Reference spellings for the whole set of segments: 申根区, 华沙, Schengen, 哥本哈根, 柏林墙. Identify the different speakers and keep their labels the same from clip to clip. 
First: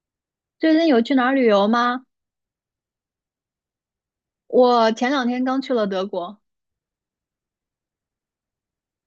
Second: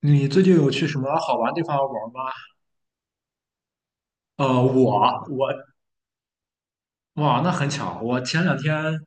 Speaker 1: 你最近有
Speaker 2: 最
Speaker 1: 去
Speaker 2: 近
Speaker 1: 什
Speaker 2: 有
Speaker 1: 么
Speaker 2: 去哪儿
Speaker 1: 好
Speaker 2: 旅
Speaker 1: 玩的地
Speaker 2: 游
Speaker 1: 方玩
Speaker 2: 吗？
Speaker 1: 吗？呃，
Speaker 2: 我前
Speaker 1: 我
Speaker 2: 两天
Speaker 1: 我
Speaker 2: 刚去了德国。
Speaker 1: 哇，那很巧，我前两天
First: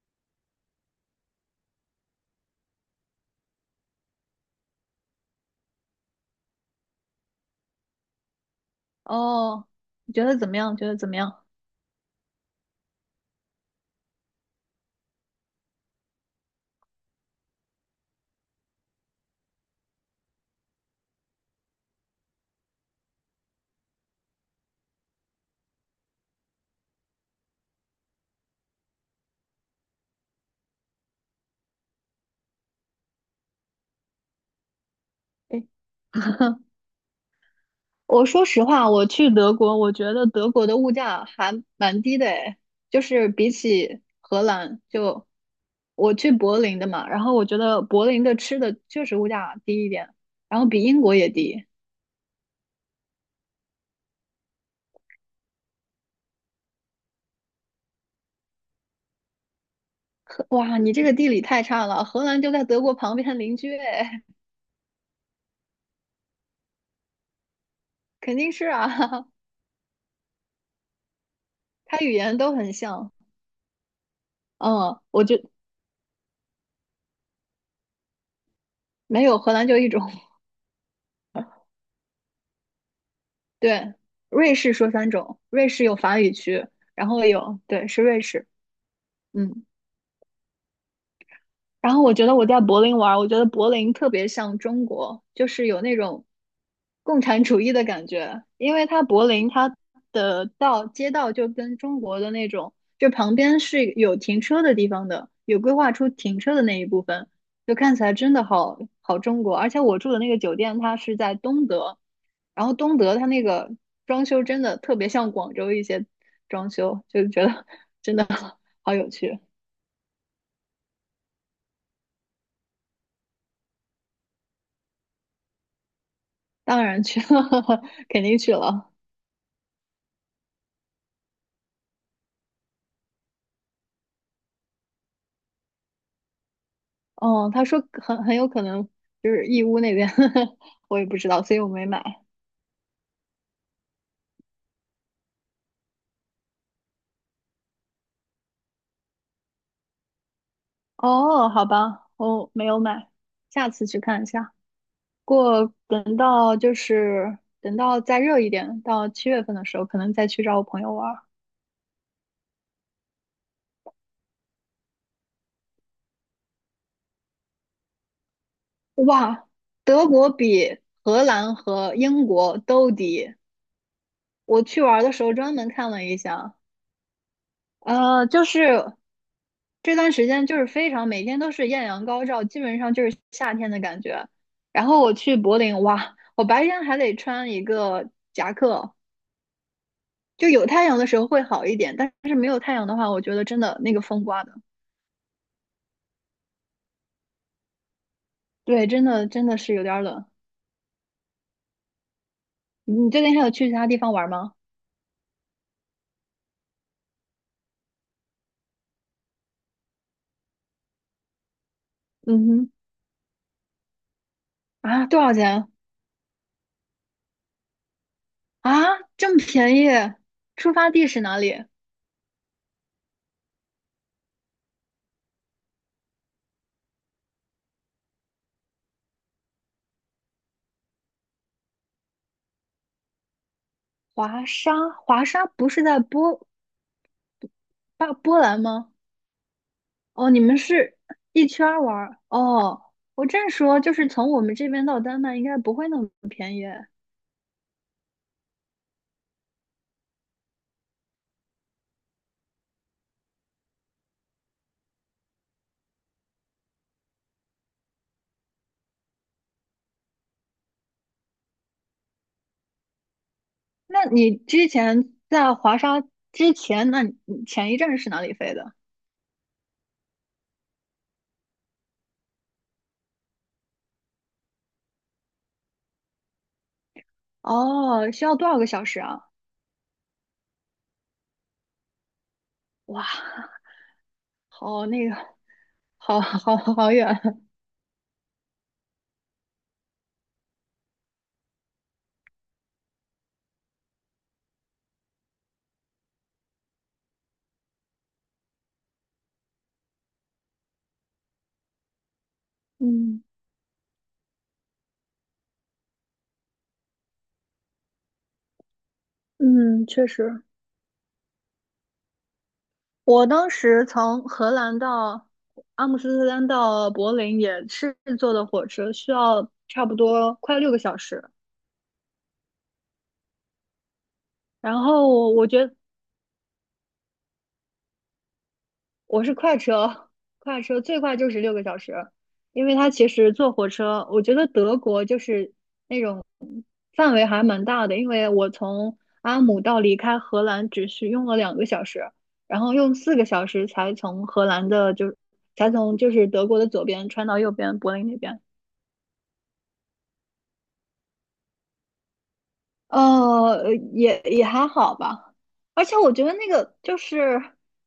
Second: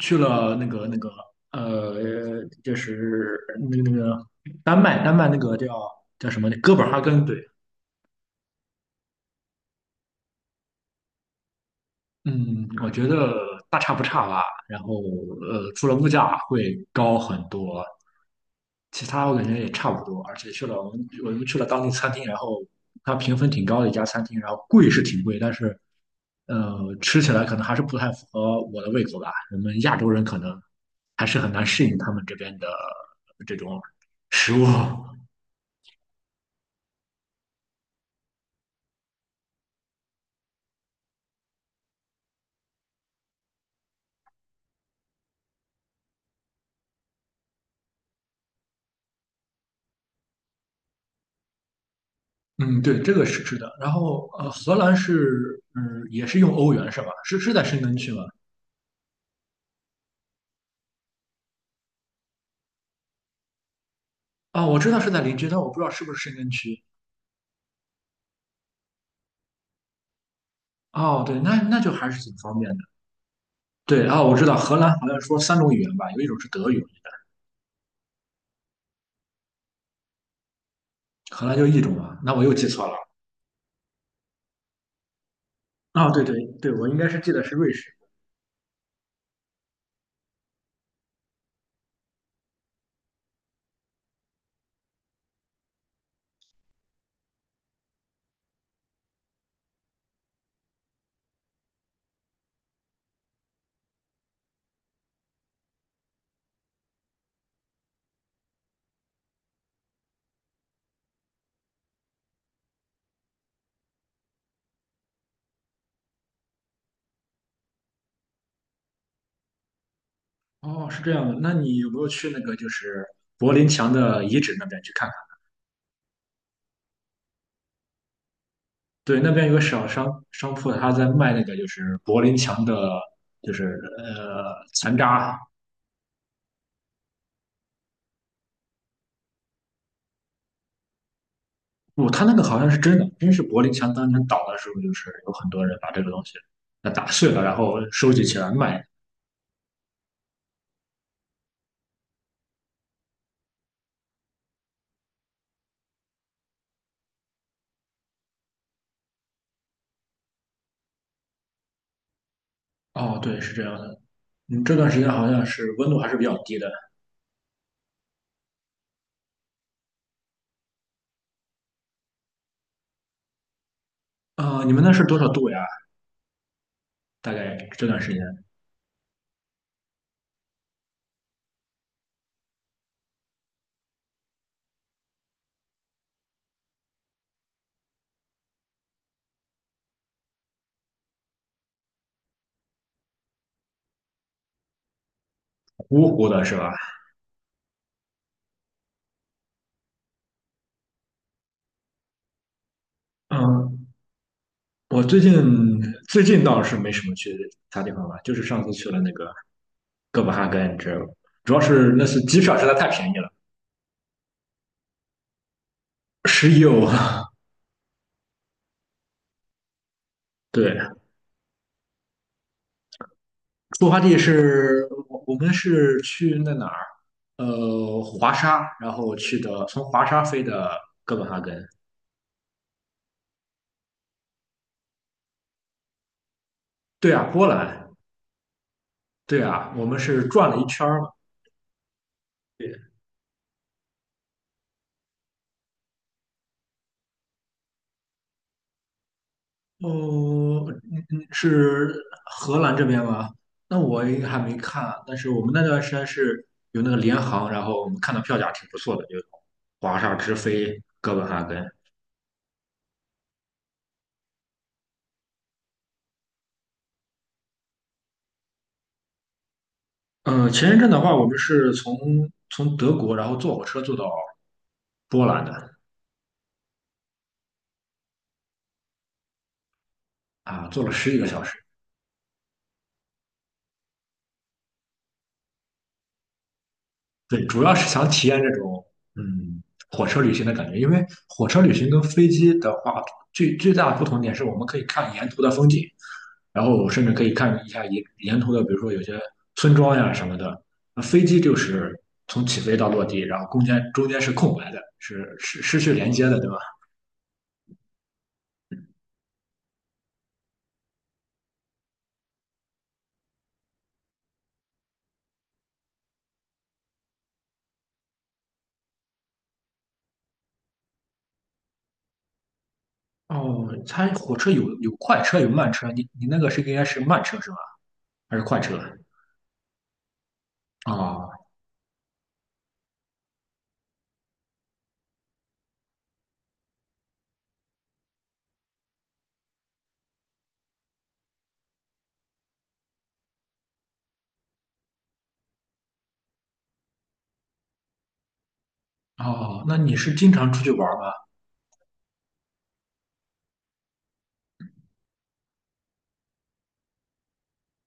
Speaker 1: 去了那个呃，就是那个那个丹麦，丹麦那个叫叫什么哥本哈根，对。
Speaker 2: 哦，你觉得怎么样？
Speaker 1: 嗯，我觉得大差不差吧。然后除了物价会高很多，其他我感觉也差不多，而且去了我们去了当地餐厅，然后它评分挺高的一家餐厅，然后贵是挺贵，但是吃起来可能还是不太符合我的胃口吧。我们亚洲人可能还是很难适应他们这边的这种食物。
Speaker 2: 诶，我说实话，我去德国，我觉得德国的物价还蛮低的，诶，就是比起荷兰，就我去柏林的嘛，然后我觉得柏林的吃的确实物价低一点，然后比英国也低。
Speaker 1: 嗯，对，这个是的。然后荷兰是嗯也是用欧元是吧？是在申根区吗？
Speaker 2: 哇，你这个地理太差了，荷兰就在德国旁边邻居，诶，
Speaker 1: 啊、我知道是在邻居，但我不知道是不是申根区。
Speaker 2: 肯定是啊，
Speaker 1: 哦，对，那就
Speaker 2: 它
Speaker 1: 还
Speaker 2: 语
Speaker 1: 是挺
Speaker 2: 言都
Speaker 1: 方便
Speaker 2: 很
Speaker 1: 的。
Speaker 2: 像。
Speaker 1: 对，啊，我知道荷兰
Speaker 2: 嗯，
Speaker 1: 好像
Speaker 2: 我就
Speaker 1: 说三种语言吧，有一种是德语。
Speaker 2: 没有荷兰就一种。
Speaker 1: 荷兰就一种嘛。那我又记错了。
Speaker 2: 对，瑞士说三种，瑞士有
Speaker 1: 啊、
Speaker 2: 法
Speaker 1: 对
Speaker 2: 语
Speaker 1: 对
Speaker 2: 区，
Speaker 1: 对，我应该
Speaker 2: 然
Speaker 1: 是
Speaker 2: 后
Speaker 1: 记得是
Speaker 2: 有，
Speaker 1: 瑞
Speaker 2: 对，
Speaker 1: 士。
Speaker 2: 是瑞士，嗯。然后我觉得我在柏林玩儿，我觉得柏林特别像中国，就是有那种共产主义的感觉，因为它柏林它的街道就跟中国的那种，就旁边是有停车的地方的，有规划出停车的那一部分，就看起来真的好好中国。而且我住的那个酒店它是在东德，然后东德它那个装修真的特别像广州一些装修，就觉得 真的好有趣。
Speaker 1: 哦，是这样的。那你有没有去那个就是柏林墙的遗址那边去看看？
Speaker 2: 当然去了，肯定去了。
Speaker 1: 对，那边有个小商铺，他在卖那个就是柏林墙的，就是残渣。
Speaker 2: 哦，他说很有可能就是义乌那边，我也不知道，所以我没买。
Speaker 1: 不，他那个好像是真的，真是柏林墙当年倒的时候，就是有很多人把这个东西打碎了，然后收集起来卖。
Speaker 2: 哦，好吧，我没有买，下次去看一下。不过等到再热一点，到7月份的时候，可能再去找我朋友玩儿。
Speaker 1: 哦，对，是这样的。嗯，这段时间好像是温度还是比较低的。
Speaker 2: 哇，德国比荷兰和英国都低。我
Speaker 1: 你
Speaker 2: 去
Speaker 1: 们那
Speaker 2: 玩儿
Speaker 1: 是
Speaker 2: 的
Speaker 1: 多
Speaker 2: 时
Speaker 1: 少
Speaker 2: 候
Speaker 1: 度
Speaker 2: 专
Speaker 1: 呀？
Speaker 2: 门看了一下，
Speaker 1: 大概这段时间
Speaker 2: 就是这段时间就是非常每天都是艳阳高照，基本上就是夏天的感觉。然后我去柏林，哇，我白天还得穿一个夹克，就有太阳的时候会好一点，但是没有太阳的话，我觉得真的那个风刮的，
Speaker 1: 芜湖的是吧？
Speaker 2: 对，真的真的是有点冷。你最近还有去其他
Speaker 1: 嗯，
Speaker 2: 地方玩吗？
Speaker 1: 我最近最近倒是没什么去其他地方玩，就是上次去了那个哥本哈根，知道吧？主要是那次机
Speaker 2: 嗯
Speaker 1: 票实
Speaker 2: 哼，
Speaker 1: 在太便宜了，
Speaker 2: 啊，多少钱？
Speaker 1: 11欧啊。
Speaker 2: 啊，这么便宜？
Speaker 1: 对，
Speaker 2: 出发地是哪里？
Speaker 1: 出发地是我们是去哪儿？呃，华沙，然后去的从华沙飞的哥本哈根。
Speaker 2: 华沙，华沙不是在波
Speaker 1: 对啊，波兰。
Speaker 2: 巴波兰吗？
Speaker 1: 对啊，我们是
Speaker 2: 哦，你
Speaker 1: 转了
Speaker 2: 们
Speaker 1: 一圈
Speaker 2: 是
Speaker 1: 儿嘛。
Speaker 2: 一圈儿玩儿
Speaker 1: 对。
Speaker 2: 哦。我正说，就是从我们这边到丹麦应该不会那么便宜。
Speaker 1: 哦，嗯嗯，是荷兰这边吗？那我应该还没看啊，但是我们那段时间是有那个联航，然后我们看到票价挺不错的，就华沙直飞哥本哈根。
Speaker 2: 那你在华沙之前，那你前一站是哪里飞的？
Speaker 1: 嗯，前一阵的话，我们是从德国，然后坐火车坐到波兰的。
Speaker 2: 哦，需要多少个小时啊？
Speaker 1: 啊，坐了十几个小时。
Speaker 2: 哇，好那个，好好好远。
Speaker 1: 对，主要是想体验这种嗯火车旅行的感觉，因为火车旅行跟飞机的话，最大的不同点是我们可以看沿途的风景，然后甚至可以看一下沿途的，比如说有些村庄呀什么的。那飞机就是从起飞到落地，
Speaker 2: 嗯
Speaker 1: 然后中间是空白的，是失去连接的，对吧？
Speaker 2: 嗯，确实，我当时从荷兰到阿姆斯特丹到柏林也是坐的火车，需要差不多快六个小时。
Speaker 1: 哦，它火车有
Speaker 2: 然
Speaker 1: 有快
Speaker 2: 后
Speaker 1: 车
Speaker 2: 我
Speaker 1: 有
Speaker 2: 觉
Speaker 1: 慢
Speaker 2: 得
Speaker 1: 车，你那个是应该是慢车是吧？还是快车？
Speaker 2: 我是快车，快车最快
Speaker 1: 哦。
Speaker 2: 就是六个小时，因为它其实坐火车，我觉得德国就是范围还蛮大的，因为我从阿姆到离开荷兰只需用了2个小时，然后用4个小时才从荷兰的就才从就是德国的左边穿到右边柏林那边。
Speaker 1: 哦，那你是经常出去玩吗？
Speaker 2: 也还好吧，而且我觉得那个就是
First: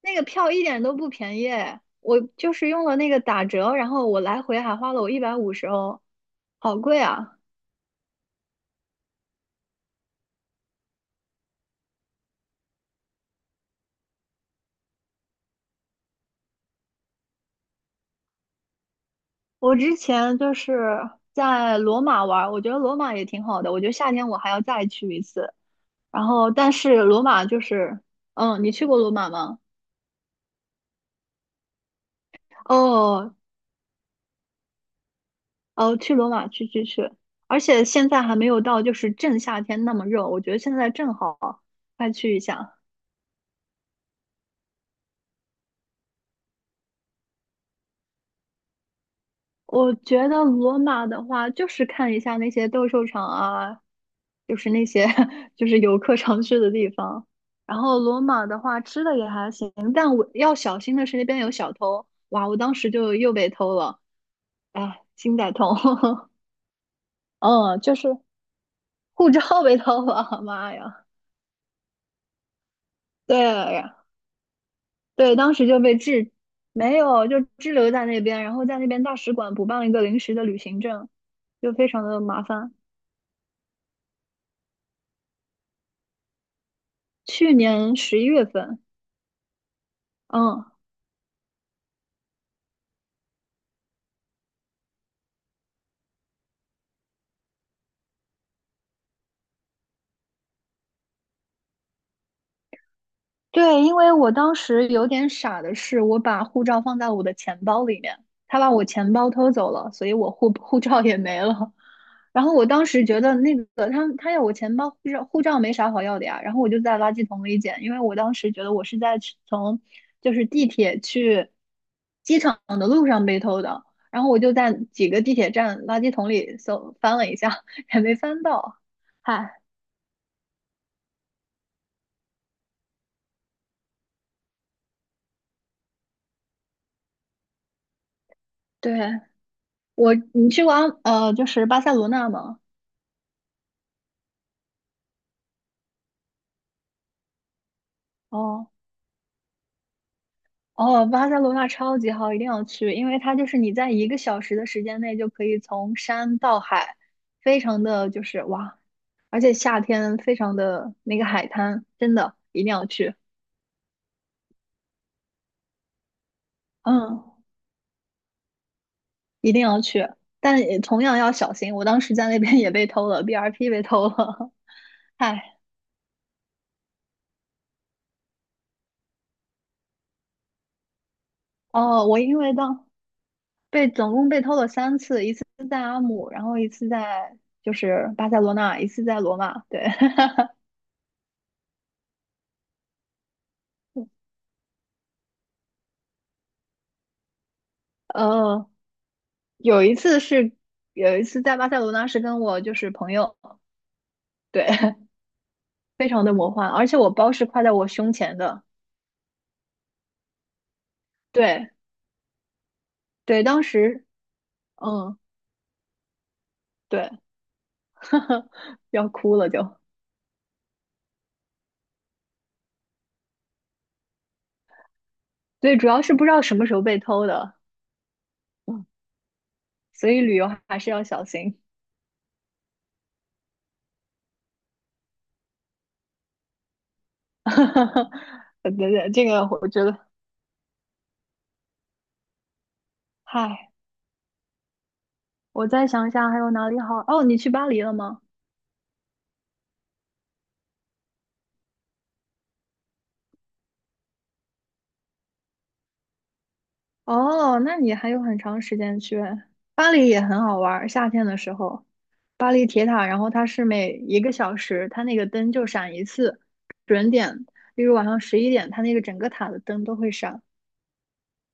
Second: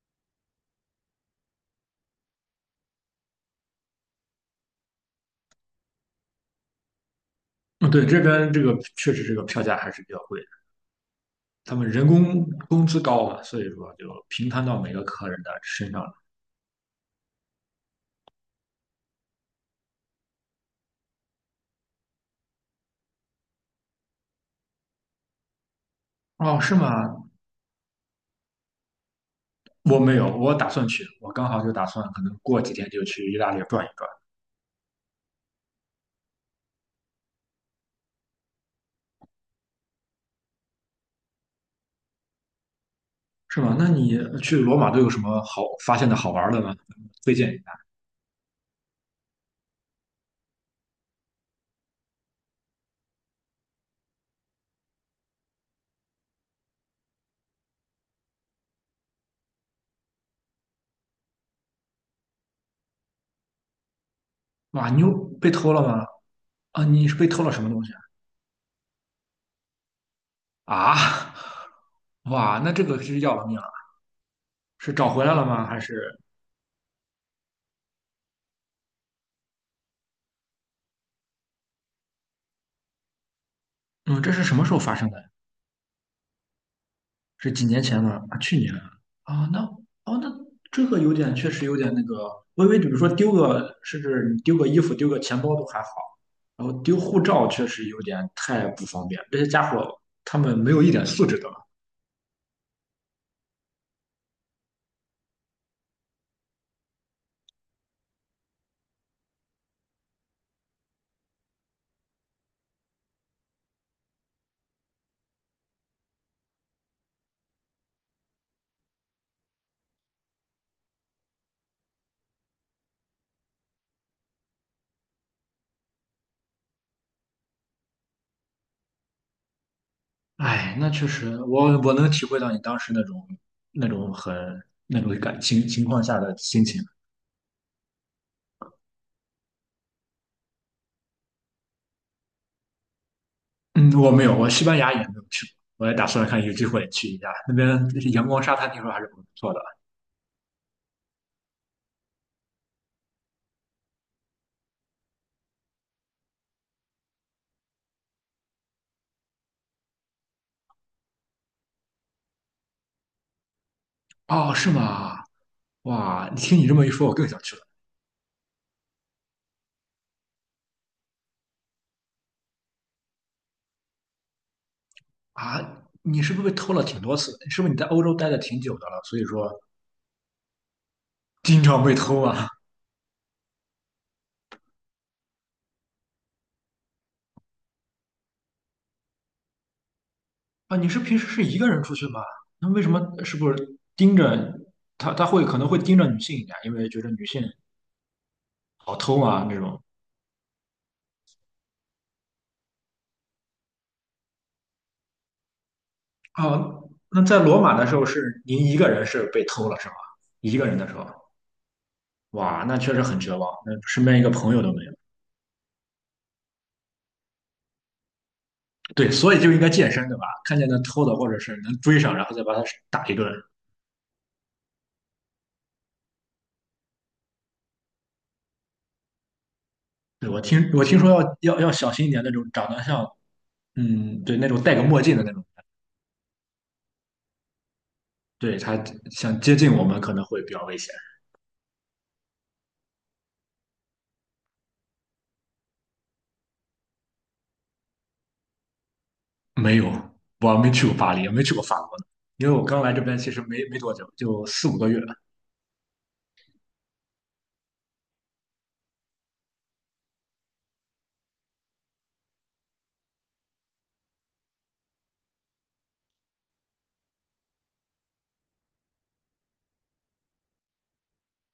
Speaker 2: 那个票一点都不便宜，我就是用了那个打折，然后我来回还花了我150欧，好贵啊！
Speaker 1: 嗯，对，这边这个确实这个票价还是比较贵的，他们人工工资高嘛，所以说就平摊到每个客人的身上了。
Speaker 2: 我之前就是在罗马玩儿，我觉得罗马也挺好的，我觉得夏天我还要再去一次。然后，
Speaker 1: 哦，
Speaker 2: 但
Speaker 1: 是
Speaker 2: 是
Speaker 1: 吗？
Speaker 2: 罗马就是，嗯，你去过罗马吗？
Speaker 1: 我没有，我打算去，我刚好就打算可能过几天就去
Speaker 2: 哦，
Speaker 1: 意大利转一转。
Speaker 2: 哦，去罗马去去去，而且现在还没有到就是正夏天那么热，我觉得现在正好，快去一下。
Speaker 1: 是吗？那你去罗马都有什么好发现的好玩的吗？推荐一下。
Speaker 2: 我觉得罗马的话，就是看一下那些斗兽场啊，就是那些 就是游客常去的地方。然后罗马的话，吃的也还行，但我要小心的是那边有小偷，哇，我当时就又被偷了，
Speaker 1: 哇，你
Speaker 2: 哎，
Speaker 1: 又
Speaker 2: 心
Speaker 1: 被
Speaker 2: 在
Speaker 1: 偷
Speaker 2: 痛。
Speaker 1: 了吗？啊，你是被偷了什么
Speaker 2: 嗯，
Speaker 1: 东西
Speaker 2: 就是护照被偷了，妈
Speaker 1: 啊？啊，
Speaker 2: 呀！
Speaker 1: 哇，那这个是要
Speaker 2: 对，
Speaker 1: 了命了，
Speaker 2: 呀。
Speaker 1: 是找回来
Speaker 2: 对，
Speaker 1: 了
Speaker 2: 当
Speaker 1: 吗？
Speaker 2: 时就
Speaker 1: 还
Speaker 2: 被
Speaker 1: 是
Speaker 2: 滞，没有，就滞留在那边，然后在那边大使馆补办了一个临时的旅行证，就非常的麻烦。
Speaker 1: 嗯，这是什么时候发生的？是
Speaker 2: 去
Speaker 1: 几年
Speaker 2: 年
Speaker 1: 前
Speaker 2: 十
Speaker 1: 了
Speaker 2: 一
Speaker 1: 啊，
Speaker 2: 月
Speaker 1: 去年
Speaker 2: 份，
Speaker 1: 啊，那哦，那
Speaker 2: 嗯，
Speaker 1: 这个有点，确实有点那个。微微，为比如说丢个，甚至你丢个衣服、丢个钱包都还好，然后丢护照确实有点太不方便。这些家伙他们没有一点素质的。
Speaker 2: 对，因为我当时有点傻的是，我把护照放在我的钱包里面，他把我钱包偷走了，所以我护 护照也没了。然后我当时觉得那个他要我钱包护照没啥好要的呀，然后我就在垃圾桶里捡，因为我当时觉得我是从地铁去机场的路上被偷的，然后我就在几个地铁站垃圾桶里搜翻了一下，也没翻到。嗨，
Speaker 1: 哎，那确实，我能体会到你当时那种那种很那种感情情况下的心情。
Speaker 2: 对，我，你去过阿呃就是巴塞罗那吗？
Speaker 1: 嗯，我没有，我西班牙也没有去过，我也打算看有机会去一下，那边阳光沙滩
Speaker 2: 哦
Speaker 1: 听说还是不错的。
Speaker 2: 哦，巴塞罗那超级好，一定要去，因为它就是你在一个小时的时间内就可以从山到海，非常的就是哇，而且夏天非常的那个海滩，真的一定要去，
Speaker 1: 哦，是吗？哇，听你这么一说，我
Speaker 2: 嗯，
Speaker 1: 更想去了。
Speaker 2: 一定要去，但也同样要小心，我当时在那边也被偷了 BRP 被偷了，唉，
Speaker 1: 啊！你是不是被偷了挺多次？是不是你在欧洲待的挺久的了，所以说经常被
Speaker 2: 哦，我
Speaker 1: 偷
Speaker 2: 因
Speaker 1: 啊？
Speaker 2: 为当被总共被偷了3次，一次在阿姆，然后一次在巴塞罗那，一次在罗马，对。
Speaker 1: 啊，你是平时是一个人出去吗？那为什么是不是盯着他？他会可能会盯着女性一点，因为觉得女性
Speaker 2: 呃，
Speaker 1: 好偷啊那种。
Speaker 2: 有一次是有一次在巴塞罗那是跟我朋友，对，非常的魔
Speaker 1: 啊，
Speaker 2: 幻，而且我
Speaker 1: 那
Speaker 2: 包
Speaker 1: 在
Speaker 2: 是
Speaker 1: 罗
Speaker 2: 挎在
Speaker 1: 马的
Speaker 2: 我
Speaker 1: 时候
Speaker 2: 胸前
Speaker 1: 是您
Speaker 2: 的，
Speaker 1: 一个人是被偷了是吧？一个人的时候，
Speaker 2: 对
Speaker 1: 哇，那确实很绝
Speaker 2: 对，
Speaker 1: 望，
Speaker 2: 当
Speaker 1: 那身
Speaker 2: 时
Speaker 1: 边一个朋友都没有。
Speaker 2: 嗯对，要
Speaker 1: 对，所
Speaker 2: 哭
Speaker 1: 以
Speaker 2: 了
Speaker 1: 就
Speaker 2: 就，
Speaker 1: 应该健身对吧？看见那偷的或者是能追上，然后再把他打一顿。
Speaker 2: 对，主要是不知道什么时候被偷的，嗯，所以
Speaker 1: 对，
Speaker 2: 旅
Speaker 1: 我
Speaker 2: 游
Speaker 1: 听
Speaker 2: 还
Speaker 1: 我
Speaker 2: 是
Speaker 1: 听
Speaker 2: 要
Speaker 1: 说
Speaker 2: 小
Speaker 1: 要
Speaker 2: 心，
Speaker 1: 要要小心一点那种长得像，嗯，对，那种戴个墨镜的那种，对，
Speaker 2: 对
Speaker 1: 他
Speaker 2: 对，这
Speaker 1: 想
Speaker 2: 个
Speaker 1: 接
Speaker 2: 我
Speaker 1: 近
Speaker 2: 觉
Speaker 1: 我
Speaker 2: 得，
Speaker 1: 们可能会比较危险。
Speaker 2: 嗨，我再想想还有哪里好，哦，你去巴黎了吗？
Speaker 1: 没有，我没去过巴黎，也没去过法国呢，因为我刚来这边其实没多久，就4、5个月。
Speaker 2: 哦，那你还有很长时间去，巴黎也很好玩儿，夏天的时候。巴黎铁塔，然后它是每一个小时，它那个灯就闪一次，准点，例如晚上11点，它那个整个塔的灯都会闪，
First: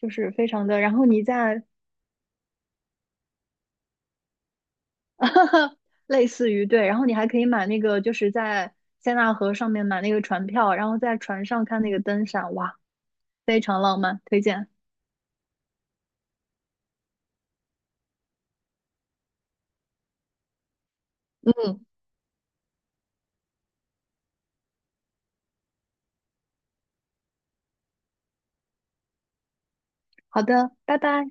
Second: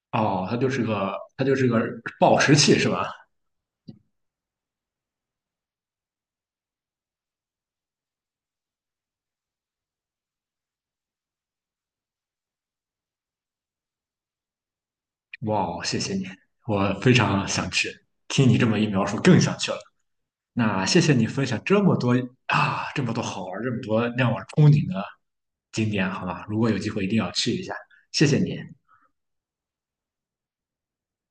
Speaker 2: 就是
Speaker 1: 哦，
Speaker 2: 非
Speaker 1: 它
Speaker 2: 常
Speaker 1: 就
Speaker 2: 的。
Speaker 1: 是
Speaker 2: 然后
Speaker 1: 个
Speaker 2: 你
Speaker 1: 它就
Speaker 2: 在
Speaker 1: 是个暴食器是吧？
Speaker 2: 类似于对，然后你还可以买那个，就是在塞纳河上面买那个船票，然后在船上看那个灯闪，哇，非常浪漫，推荐。
Speaker 1: 哇哦，谢谢你，我非常想去。听你这么一描述，更想去了。那谢谢你分享这么多啊，这么多好玩儿，这么多让我憧憬的景点，好吧？如果有机会一定要去一下，谢谢你。
Speaker 2: 好的，拜拜。